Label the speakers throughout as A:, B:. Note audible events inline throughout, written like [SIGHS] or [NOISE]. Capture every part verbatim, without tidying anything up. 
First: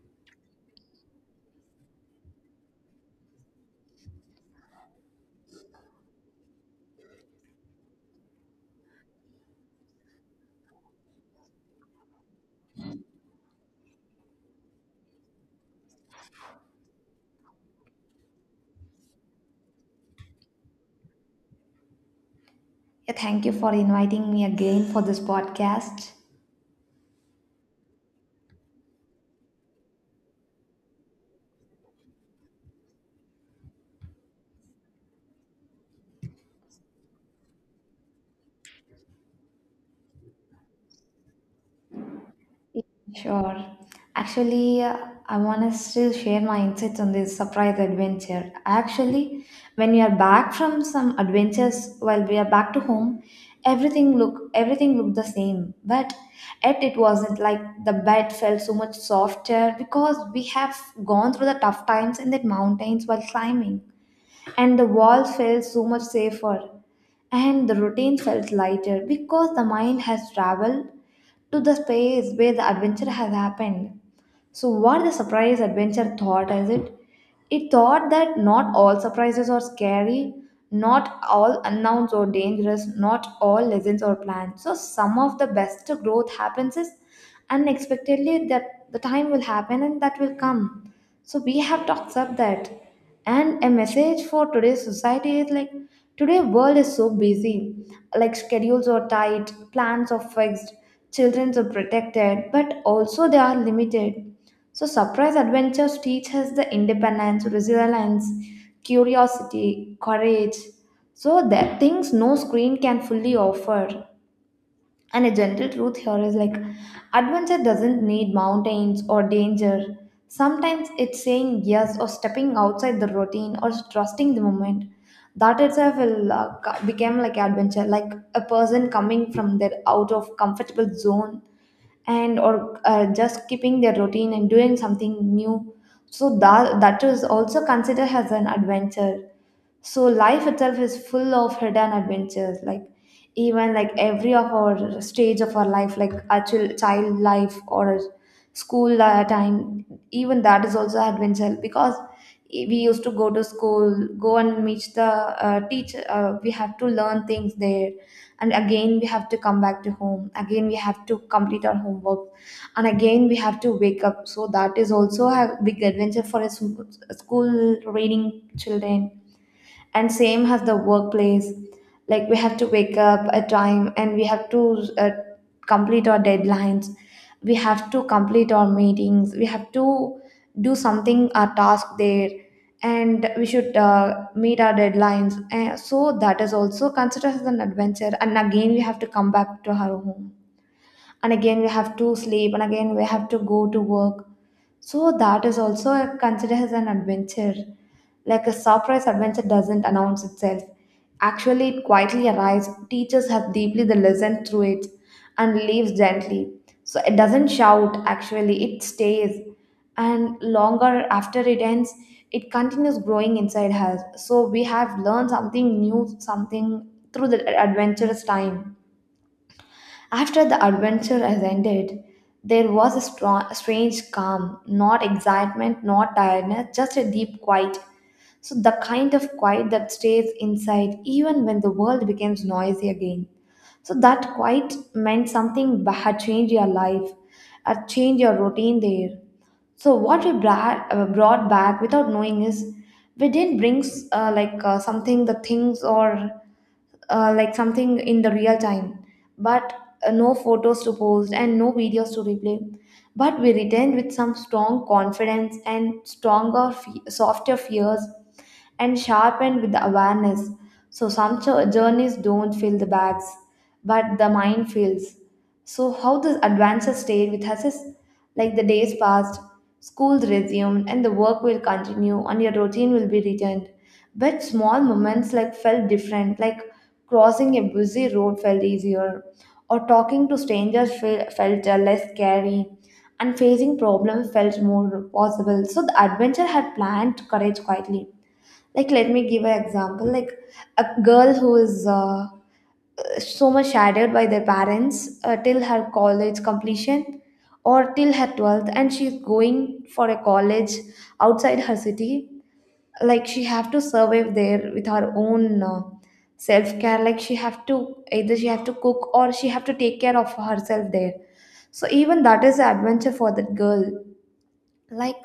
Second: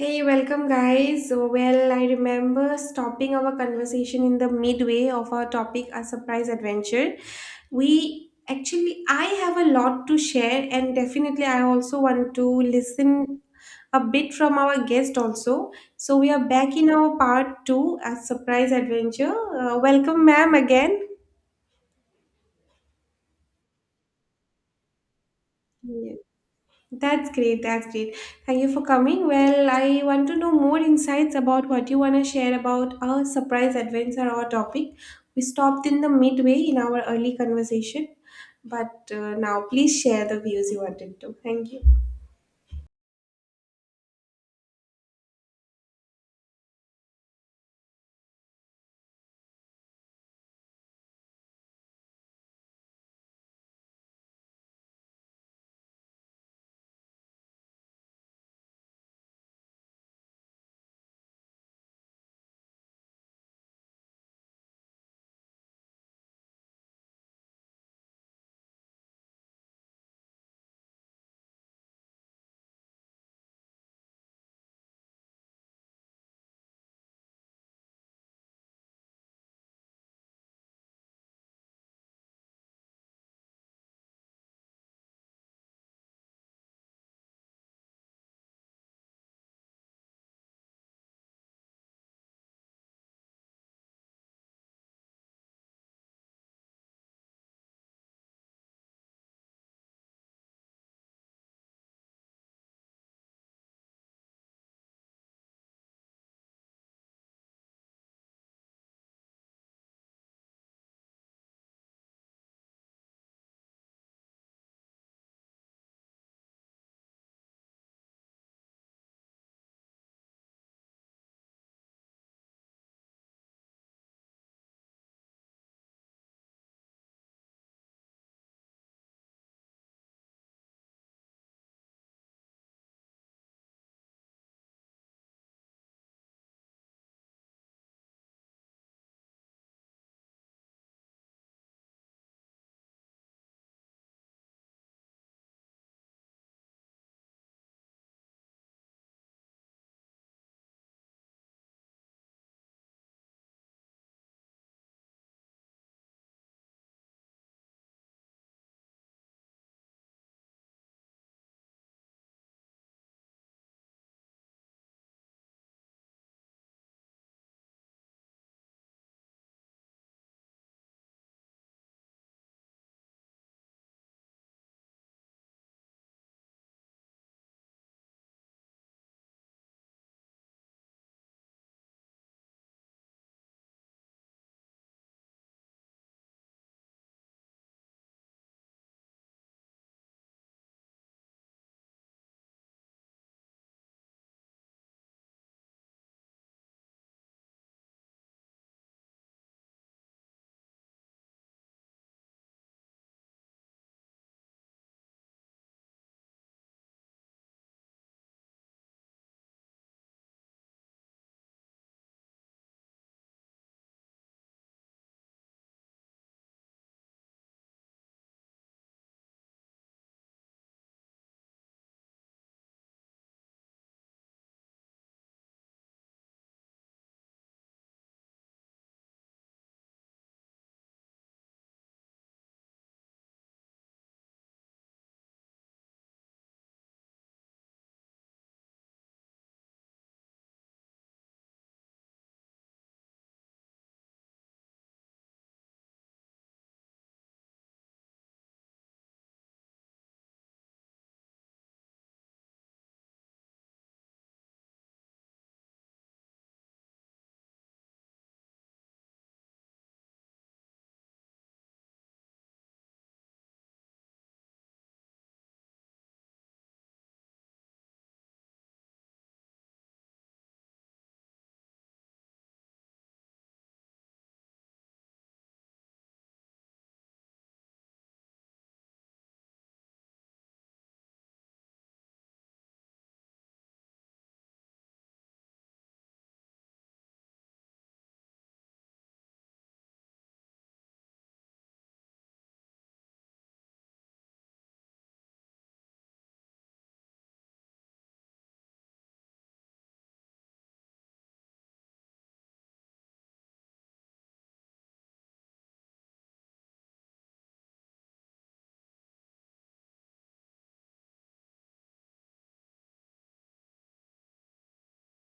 A: Hey, welcome, guys. So, Well, I remember stopping our conversation in the midway of our topic, a surprise adventure. We actually, I have a lot to share, and definitely, I also want to listen a bit from our guest also. So we are back in our part two, a surprise adventure. Uh, welcome, ma'am, again.
B: Yeah, thank you for inviting me again for this podcast.
A: Yes. That's great. That's great. Thank you for coming. Well, I want to know more insights about what you want to share about a surprise adventure or topic. We stopped in the midway in our early conversation, but uh, now please share the views you wanted to. Thank you.
B: Sure. Actually, uh, I want to still share my insights on this surprise adventure. Actually, when we are back from some adventures, while we are back to home, everything look everything looked the same. But yet it wasn't like the bed felt so much softer because we have gone through the tough times in the mountains while climbing, and the walls felt so much safer. And the routine felt lighter because the mind has traveled to the space where the adventure has happened. So, what the surprise adventure thought is it? It thought that not all surprises are scary, not all unknowns are dangerous, not all lessons are planned. So, some of the best growth happens is unexpectedly that the time will happen and that will come. So we have talked up that. And a message for today's society is like today world is so busy. Like schedules are tight, plans are fixed, children are protected, but also they are limited. So surprise adventures teach us the independence, resilience, curiosity, courage. So that things no screen can fully offer. And a gentle truth here is like adventure doesn't need mountains or danger. Sometimes it's saying yes or stepping outside the routine or trusting the moment. That itself will uh, co- become like adventure, like a person coming from their out of comfortable zone and or uh, just keeping their routine and doing something new. So that that is also considered as an adventure, so life itself is full of hidden adventures, like even like every of our stage of our life, like our chil- child life or school uh, time, even that is also adventure because e, we used to go to school, go and meet the uh, teacher. Uh, we have to learn things there, and again we have to come back to home, again we have to complete our homework, and again we have to wake up. So that is also a big adventure for a s- school reading children. And same has the workplace, like we have to wake up at time, and we have to uh, complete our deadlines, we have to complete our meetings, we have to do something our task there, and we should uh, meet our deadlines. And so that is also considered as an adventure, and again we have to come back to our home, and again we have to sleep, and again we have to go to work. So that is also considered as an adventure. Like a surprise adventure doesn't announce itself. Actually, it quietly arrives, teaches us deeply the lesson through it, and leaves gently. So it doesn't shout, actually, it stays. And longer after it ends, it continues growing inside us. So we have learned something new, something through the adventurous time. After the adventure has ended, there was a strong, strange calm, not excitement, not tiredness, just a deep quiet. So, the kind of quiet that stays inside even when the world becomes noisy again. So, that quiet meant something ba- had changed your life, had changed your routine there. So, what we bra- uh, brought back without knowing is we didn't bring s- uh, like uh, something, the things, or uh, like something in the real time, but uh, no photos to post and no videos to replay. But we returned with some strong confidence and stronger, fe- softer fears, and sharpened with the awareness. So some jo- journeys don't fill the bags, but the mind fills. So how this adventure stayed with us is like the days passed, schools resumed, and the work will continue, and your routine will be returned. But small moments like felt different, like crossing a busy road felt easier, or talking to strangers fe- felt uh, less scary, and facing problems felt more possible. So the adventure had planned courage quietly. Like, let me give an example. Like, a girl who is uh, so much shadowed by their parents uh, till her college completion or till her twelfth, and she's going for a college outside her city, like she have to survive there with her own uh, self care, like she have to, either she have to cook or she have to take care of herself there. So even that is an adventure for that girl, like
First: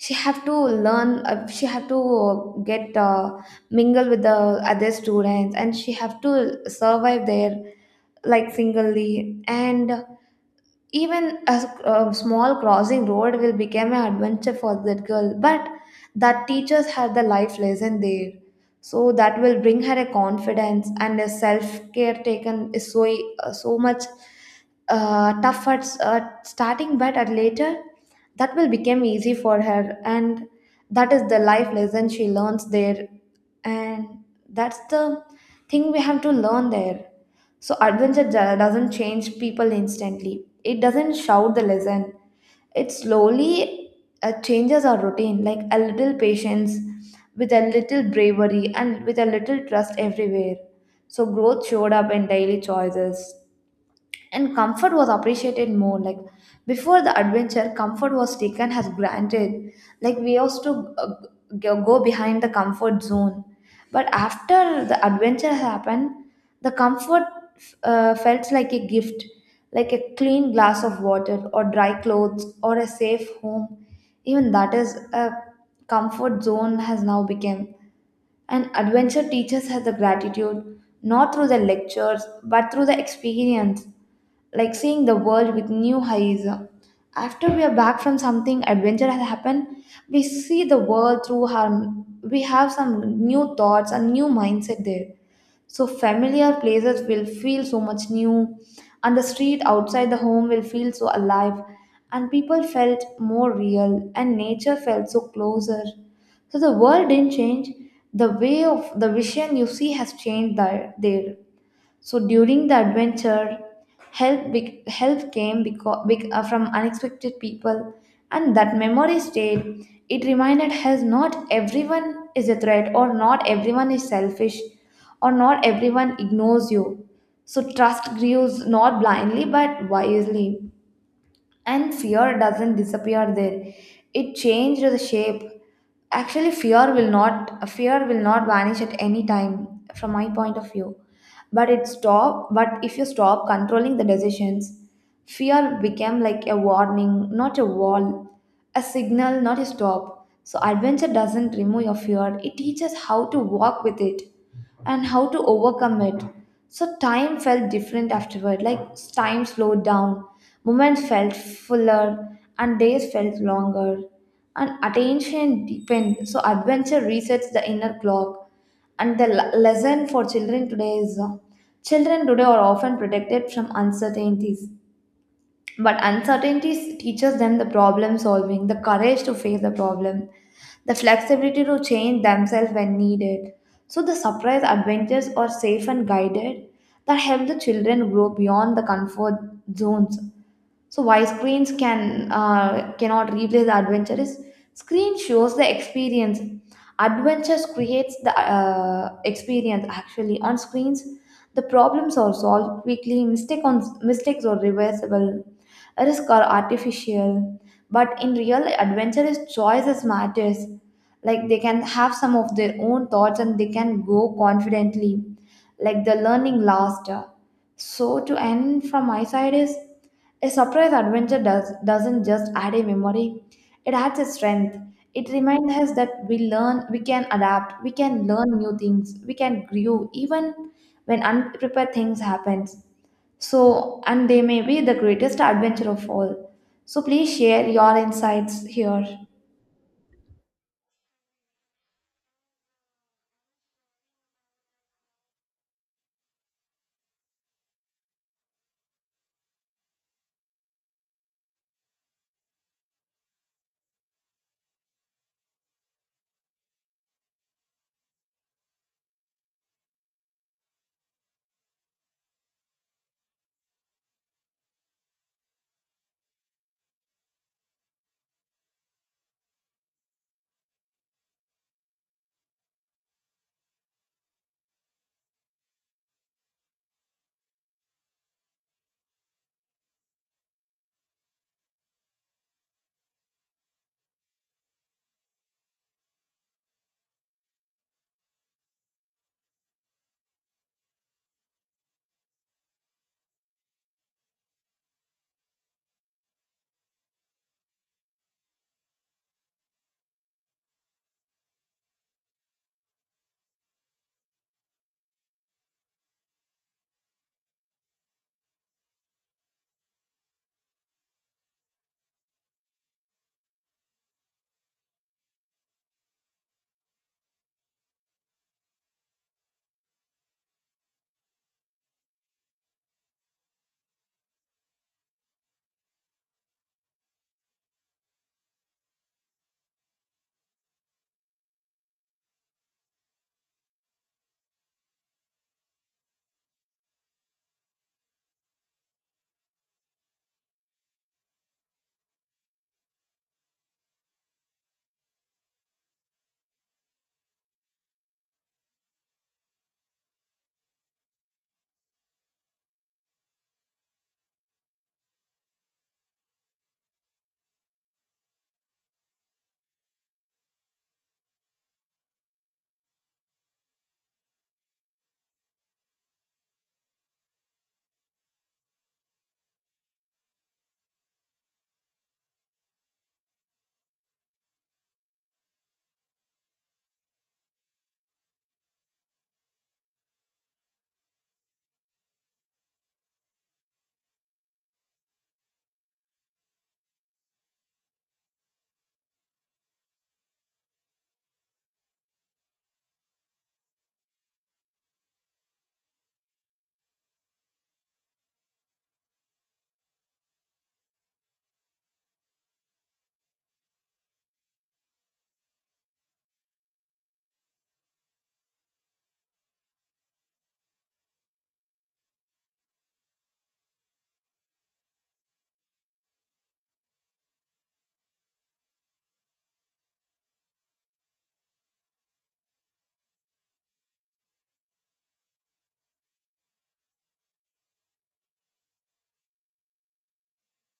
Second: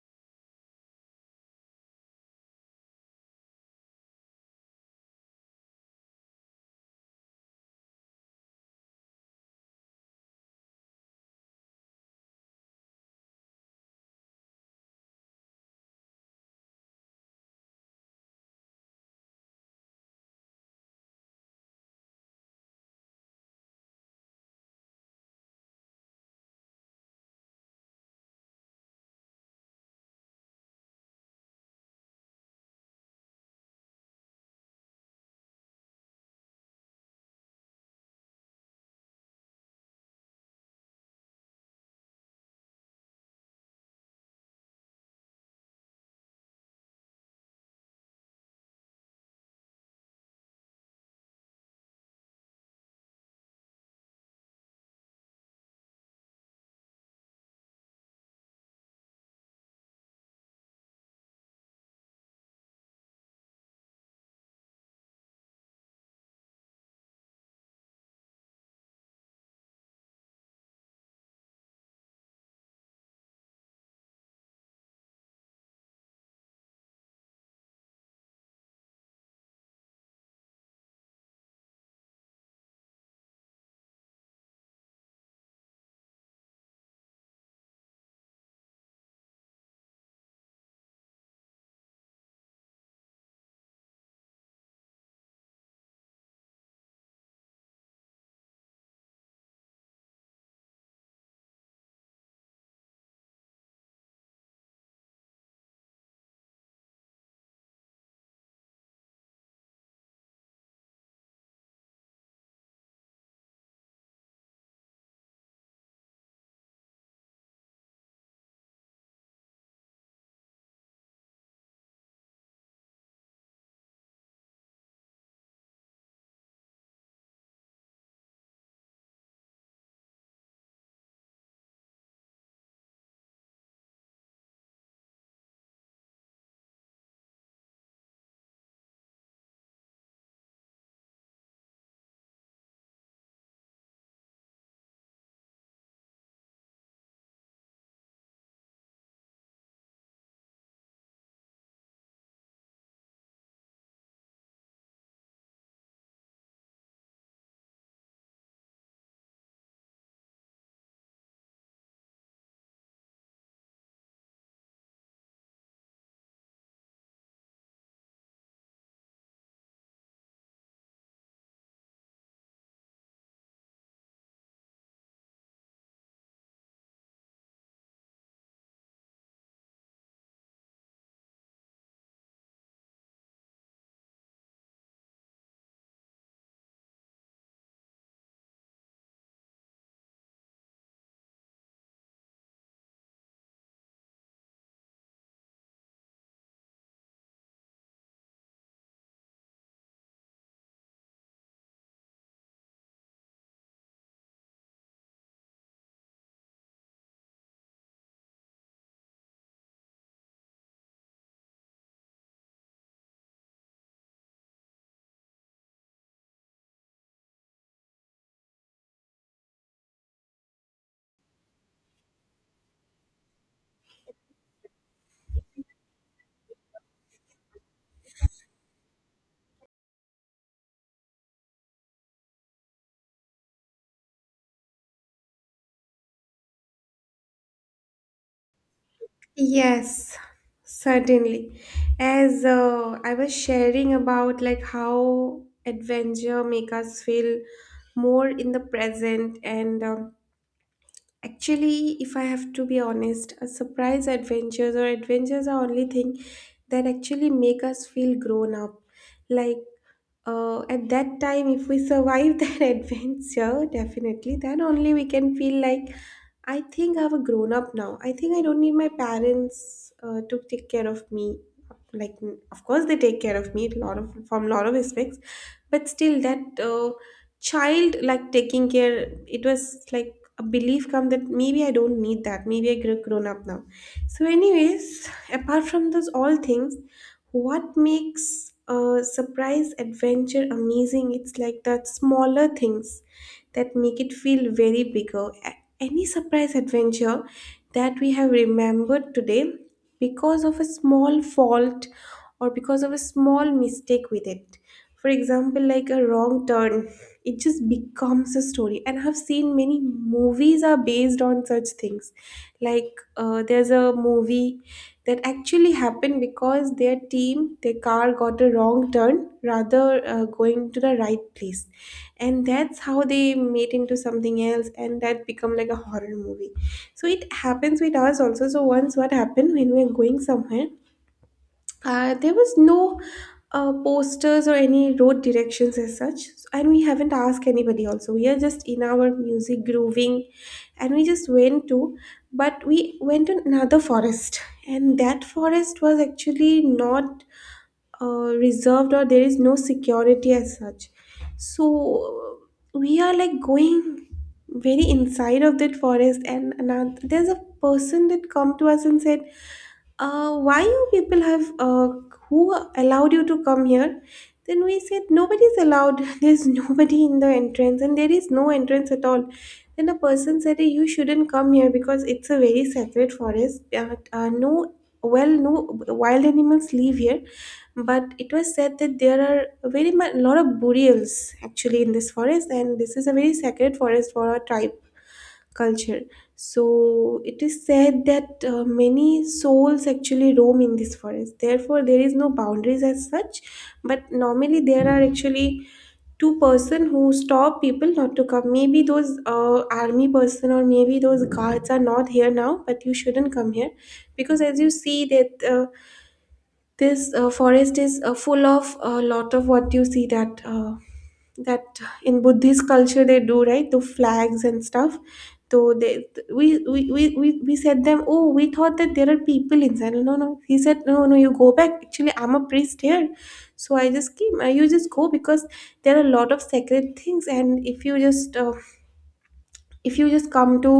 B: she have to learn, uh, she have to uh, get uh, mingle with the other students, and she have to survive there like singly. And even a, s- a small crossing road will become an adventure for that girl, but that teaches her the life lesson there. So that will bring her a confidence, and a self care taken is so uh, so much uh, tough at s- at starting, but at later that will become easy for her. And that is the life lesson she learns there. And that's the thing we have to learn there. So adventure do- doesn't change people instantly, it doesn't shout the lesson. It slowly uh, changes our routine, like a little patience with a little bravery and with a little trust everywhere. So growth showed up in daily choices, and comfort was appreciated more. Like before the adventure, comfort was taken as granted. Like we used to uh, go go behind the comfort zone. But after the adventure happened, the comfort uh, felt like a gift, like a clean glass of water, or dry clothes, or a safe home. Even that is a comfort zone has now become. And adventure teaches us the gratitude, not through the lectures, but through the experience, like seeing the world with new eyes. After we are back from something adventure has happened, we see the world through our, we have some new thoughts and new mindset there. So familiar places will feel so much new, and the street outside the home will feel so alive, and people felt more real, and nature felt so closer. So the world didn't change. The way of the vision you see has changed there. there. So during the adventure, help bec- help came because, from unexpected people, and that memory stayed. It reminded us not everyone is a threat, or not everyone is selfish, or not everyone ignores you. So trust grows not blindly but wisely, and fear doesn't disappear there, it changed the shape. Actually fear will not fear will not vanish at any time from my point of view. But it stop but if you stop controlling the decisions, fear became like a warning, not a wall, a signal, not a stop. So, adventure doesn't remove your fear, it teaches how to walk with it and how to overcome it. So, time felt different afterward, like time slowed down, moments felt fuller, and days felt longer. And attention deepened, so adventure resets the inner clock. And the le- lesson for children today is uh, children today are often protected from uncertainties. But uncertainty teaches them the problem solving, the courage to face the problem, the flexibility to change themselves when needed. So the surprise adventures are safe and guided, that help the children grow beyond the comfort zones. So why screens can uh, cannot replace the adventure is, screen shows the experience, adventures creates the uh, experience. Actually on screens the problems are solved quickly, mistake on mistakes are reversible, risk are artificial. But in real adventurous choices matters, like they can have some of their own thoughts and they can go confidently, like the learning last. So to end from my side is, a surprise adventure does, doesn't just add a memory, it adds a strength. It reminds us that we learn, we can adapt, we can learn new things, we can grow even when unprepared things happen. So, and they may be the greatest adventure of all. So please share your insights here.
A: Yes, certainly. As uh, I was sharing about like how adventure make us feel more in the present and um, Actually, if I have to be honest, a surprise adventures or adventures are only thing that actually make us feel grown up. Like uh, at that time, if we survive [LAUGHS] that adventure, definitely, then only we can feel like I think I'm a grown up now. I think I don't need my parents uh, to take care of me. Like, of course, they take care of me a lot of from lot of aspects, but still that uh, child like taking care, it was like a belief come that maybe I don't need that, maybe I grew grown up now. So anyways, apart from those all things, what makes a surprise adventure amazing, it's like that smaller things that make it feel very bigger. A- any surprise adventure that we have remembered today because of a small fault or because of a small mistake with it, for example like a wrong turn, it just becomes a story. And I've seen many movies are based on such things. Like uh, there's a movie that actually happened because their team, their car got a wrong turn rather uh, going to the right place, and that's how they made into something else and that become like a horror movie. So it happens with us also. So once what happened, when we were going somewhere, uh, there was no uh, posters or any road directions as such, and we haven't asked anybody also. We are just in our music grooving, and we just went to, but we went to another forest, and that forest was actually not uh, reserved, or there is no security as such. So we are like going very inside of that forest, and another, there's a person that come to us and said, uh, why you people have uh, who allowed you to come here. Then we said, nobody's allowed. [LAUGHS] There's nobody in the entrance and there is no entrance at all. Then a person said, "Hey, you shouldn't come here because it's a very sacred forest. Uh, uh, no well no wild animals live here, but it was said that there are very much lot of burials actually in this forest, and this is a very sacred forest for our tribe culture. So it is said that uh, many souls actually roam in this forest, therefore there is no boundaries as such. But normally there are actually two person who stop people, not to come. Maybe those uh, army person or maybe those guards are not here now, but you shouldn't come here, because as you see that uh, this uh, forest is uh, full of a lot of, what you see that uh, that in buddhist culture, they do right the flags and stuff." So they we we, we we we said them, "Oh, we thought that there are people inside." "No, no, no." He said, "No, no, you go back. Actually I'm a priest here, so I just came. Uh, you just go, because there are a lot of sacred things, and if you just uh, if you just come to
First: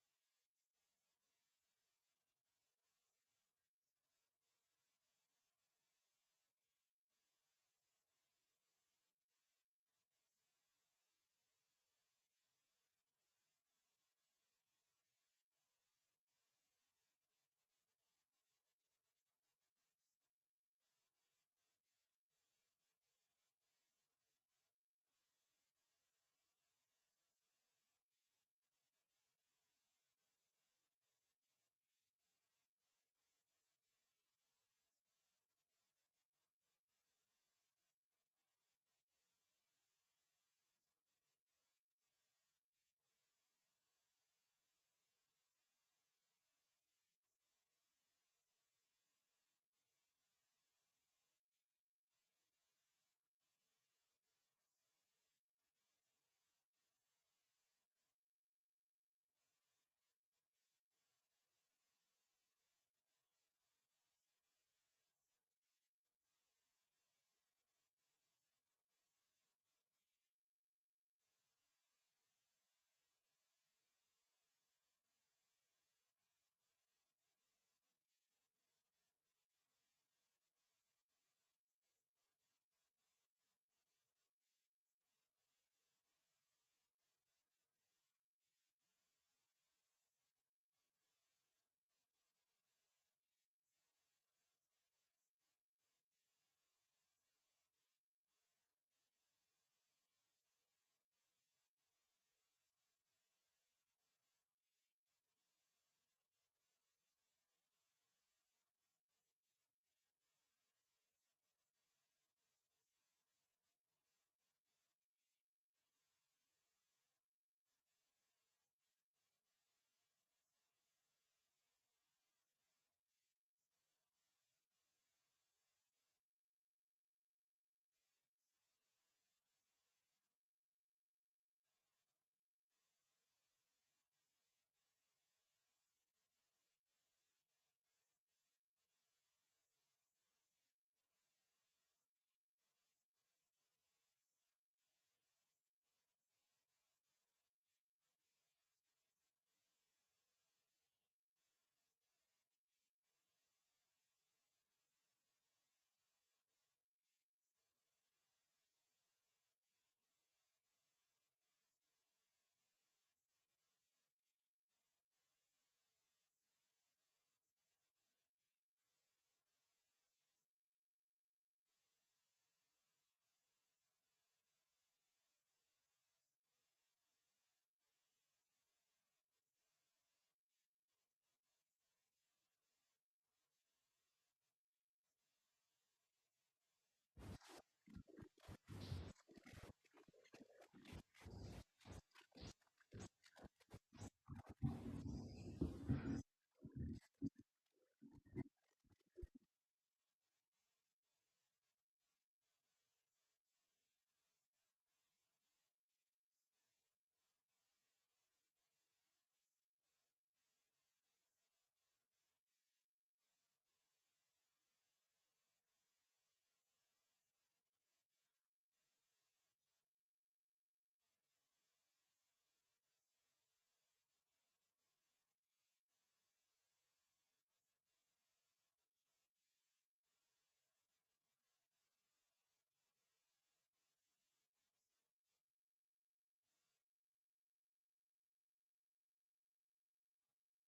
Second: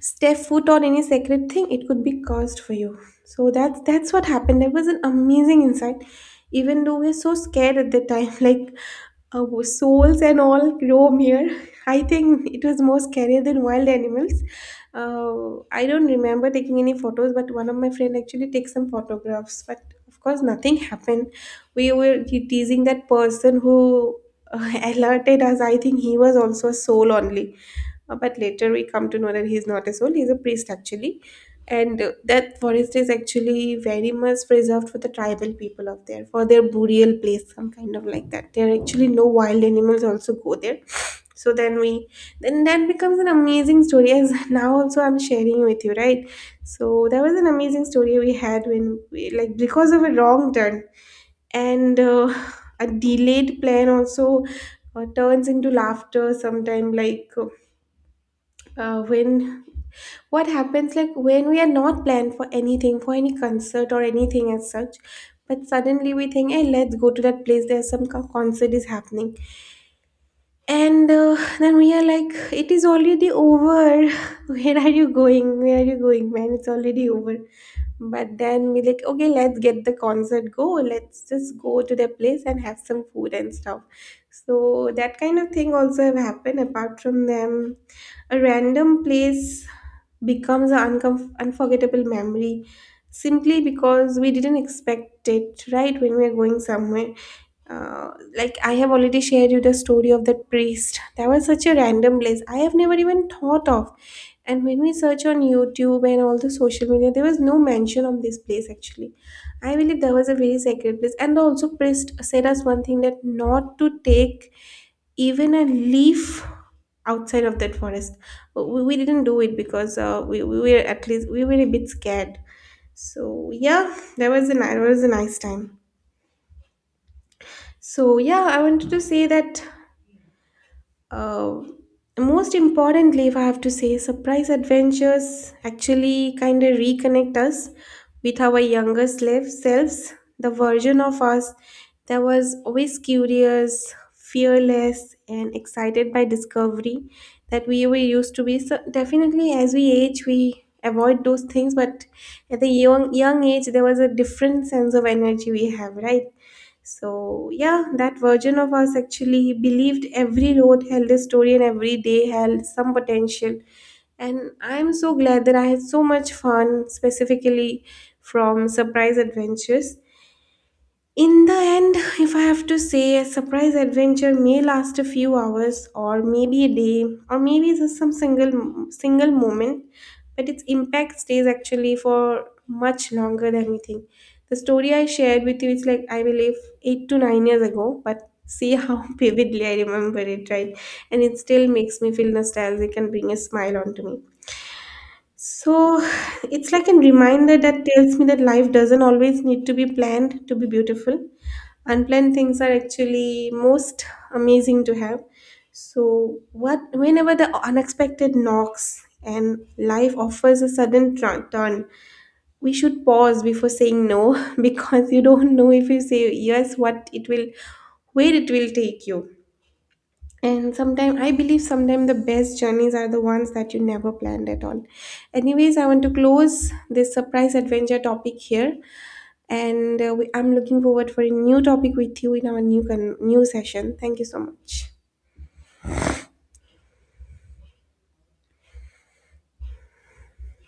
A: step foot on any sacred thing, it could be cursed for you." So that's that's what happened. That was an amazing insight, even though we're so scared at the time. [LAUGHS] Like, our souls and all roam here. [LAUGHS] I think it was more scarier than wild animals. uh, I don't remember taking any photos, but one of my friend actually took some photographs. But of course nothing happened. We were te- teasing that person who uh, [LAUGHS] alerted us. I think he was also a soul only. Uh, but later we come to know that he's not a soul, he's a priest actually. And uh, that forest is actually very much preserved for the tribal people of there, for their burial place, some kind of like that. There are actually no wild animals also go there. [SNIFFS] So then we, then that becomes an amazing story, as [LAUGHS] now also I'm sharing with you, right? So that was an amazing story we had, when we, like because of a wrong turn and uh, [SIGHS] a delayed plan also uh, turns into laughter sometime. Like uh, uh, when what happens, like when we are not planned for anything, for any concert or anything as such, but suddenly we think, hey, let's go to that place, there's some co- concert is happening. And uh, then we are like, it is already over. [LAUGHS] Where are you going, where are you going, man, it's already over. But then we like, okay, let's get the concert go, let's just go to the place and have some food and stuff. So that kind of thing also have happened. Apart from them, a random place becomes an uncom unforgettable memory, simply because we didn't expect it, right? When we are going somewhere, uh, like I have already shared you the story of that priest, that was such a random place I have never even thought of. And when we search on youtube and all the social media, there was no mention of this place actually. I believe there was a very sacred place, and also priest said us one thing, that not to take even a leaf outside of that forest. We, we didn't do it, because uh, we, we were, at least we were a bit scared. So yeah, that was a ni- that was a nice time. So yeah, I wanted to say that. Uh, Most importantly, if I have to say, surprise adventures actually kind of reconnect us with our younger slave selves, the version of us that was always curious, fearless, and excited by discovery, that we were used to be. So definitely, as we age, we avoid those things, but at the young young age, there was a different sense of energy we have, right? So yeah, that version of us actually believed every road held a story and every day held some potential. And I'm so glad that I had so much fun, specifically from surprise adventures. In the end, if I have to say, a surprise adventure may last a few hours, or maybe a day, or maybe just some single single moment, but its impact stays actually for much longer than we think. The story I shared with you is like I believe eight to nine years ago, but see how [LAUGHS] vividly I remember it, right? And it still makes me feel nostalgic and bring a smile onto me. So [SIGHS] it's like a reminder that tells me that life doesn't always need to be planned to be beautiful. Unplanned things are actually most amazing to have. So what whenever the unexpected knocks and life offers a sudden tr- turn, we should pause before saying no, [LAUGHS] because you don't know, if you say yes, what it will where it will take you. And sometimes, I believe, sometimes the best journeys are the ones that you never planned at all. Anyways, I want to close this surprise adventure topic here, and uh, we, I'm looking forward for a new topic with you in our new con- new session. Thank you so much.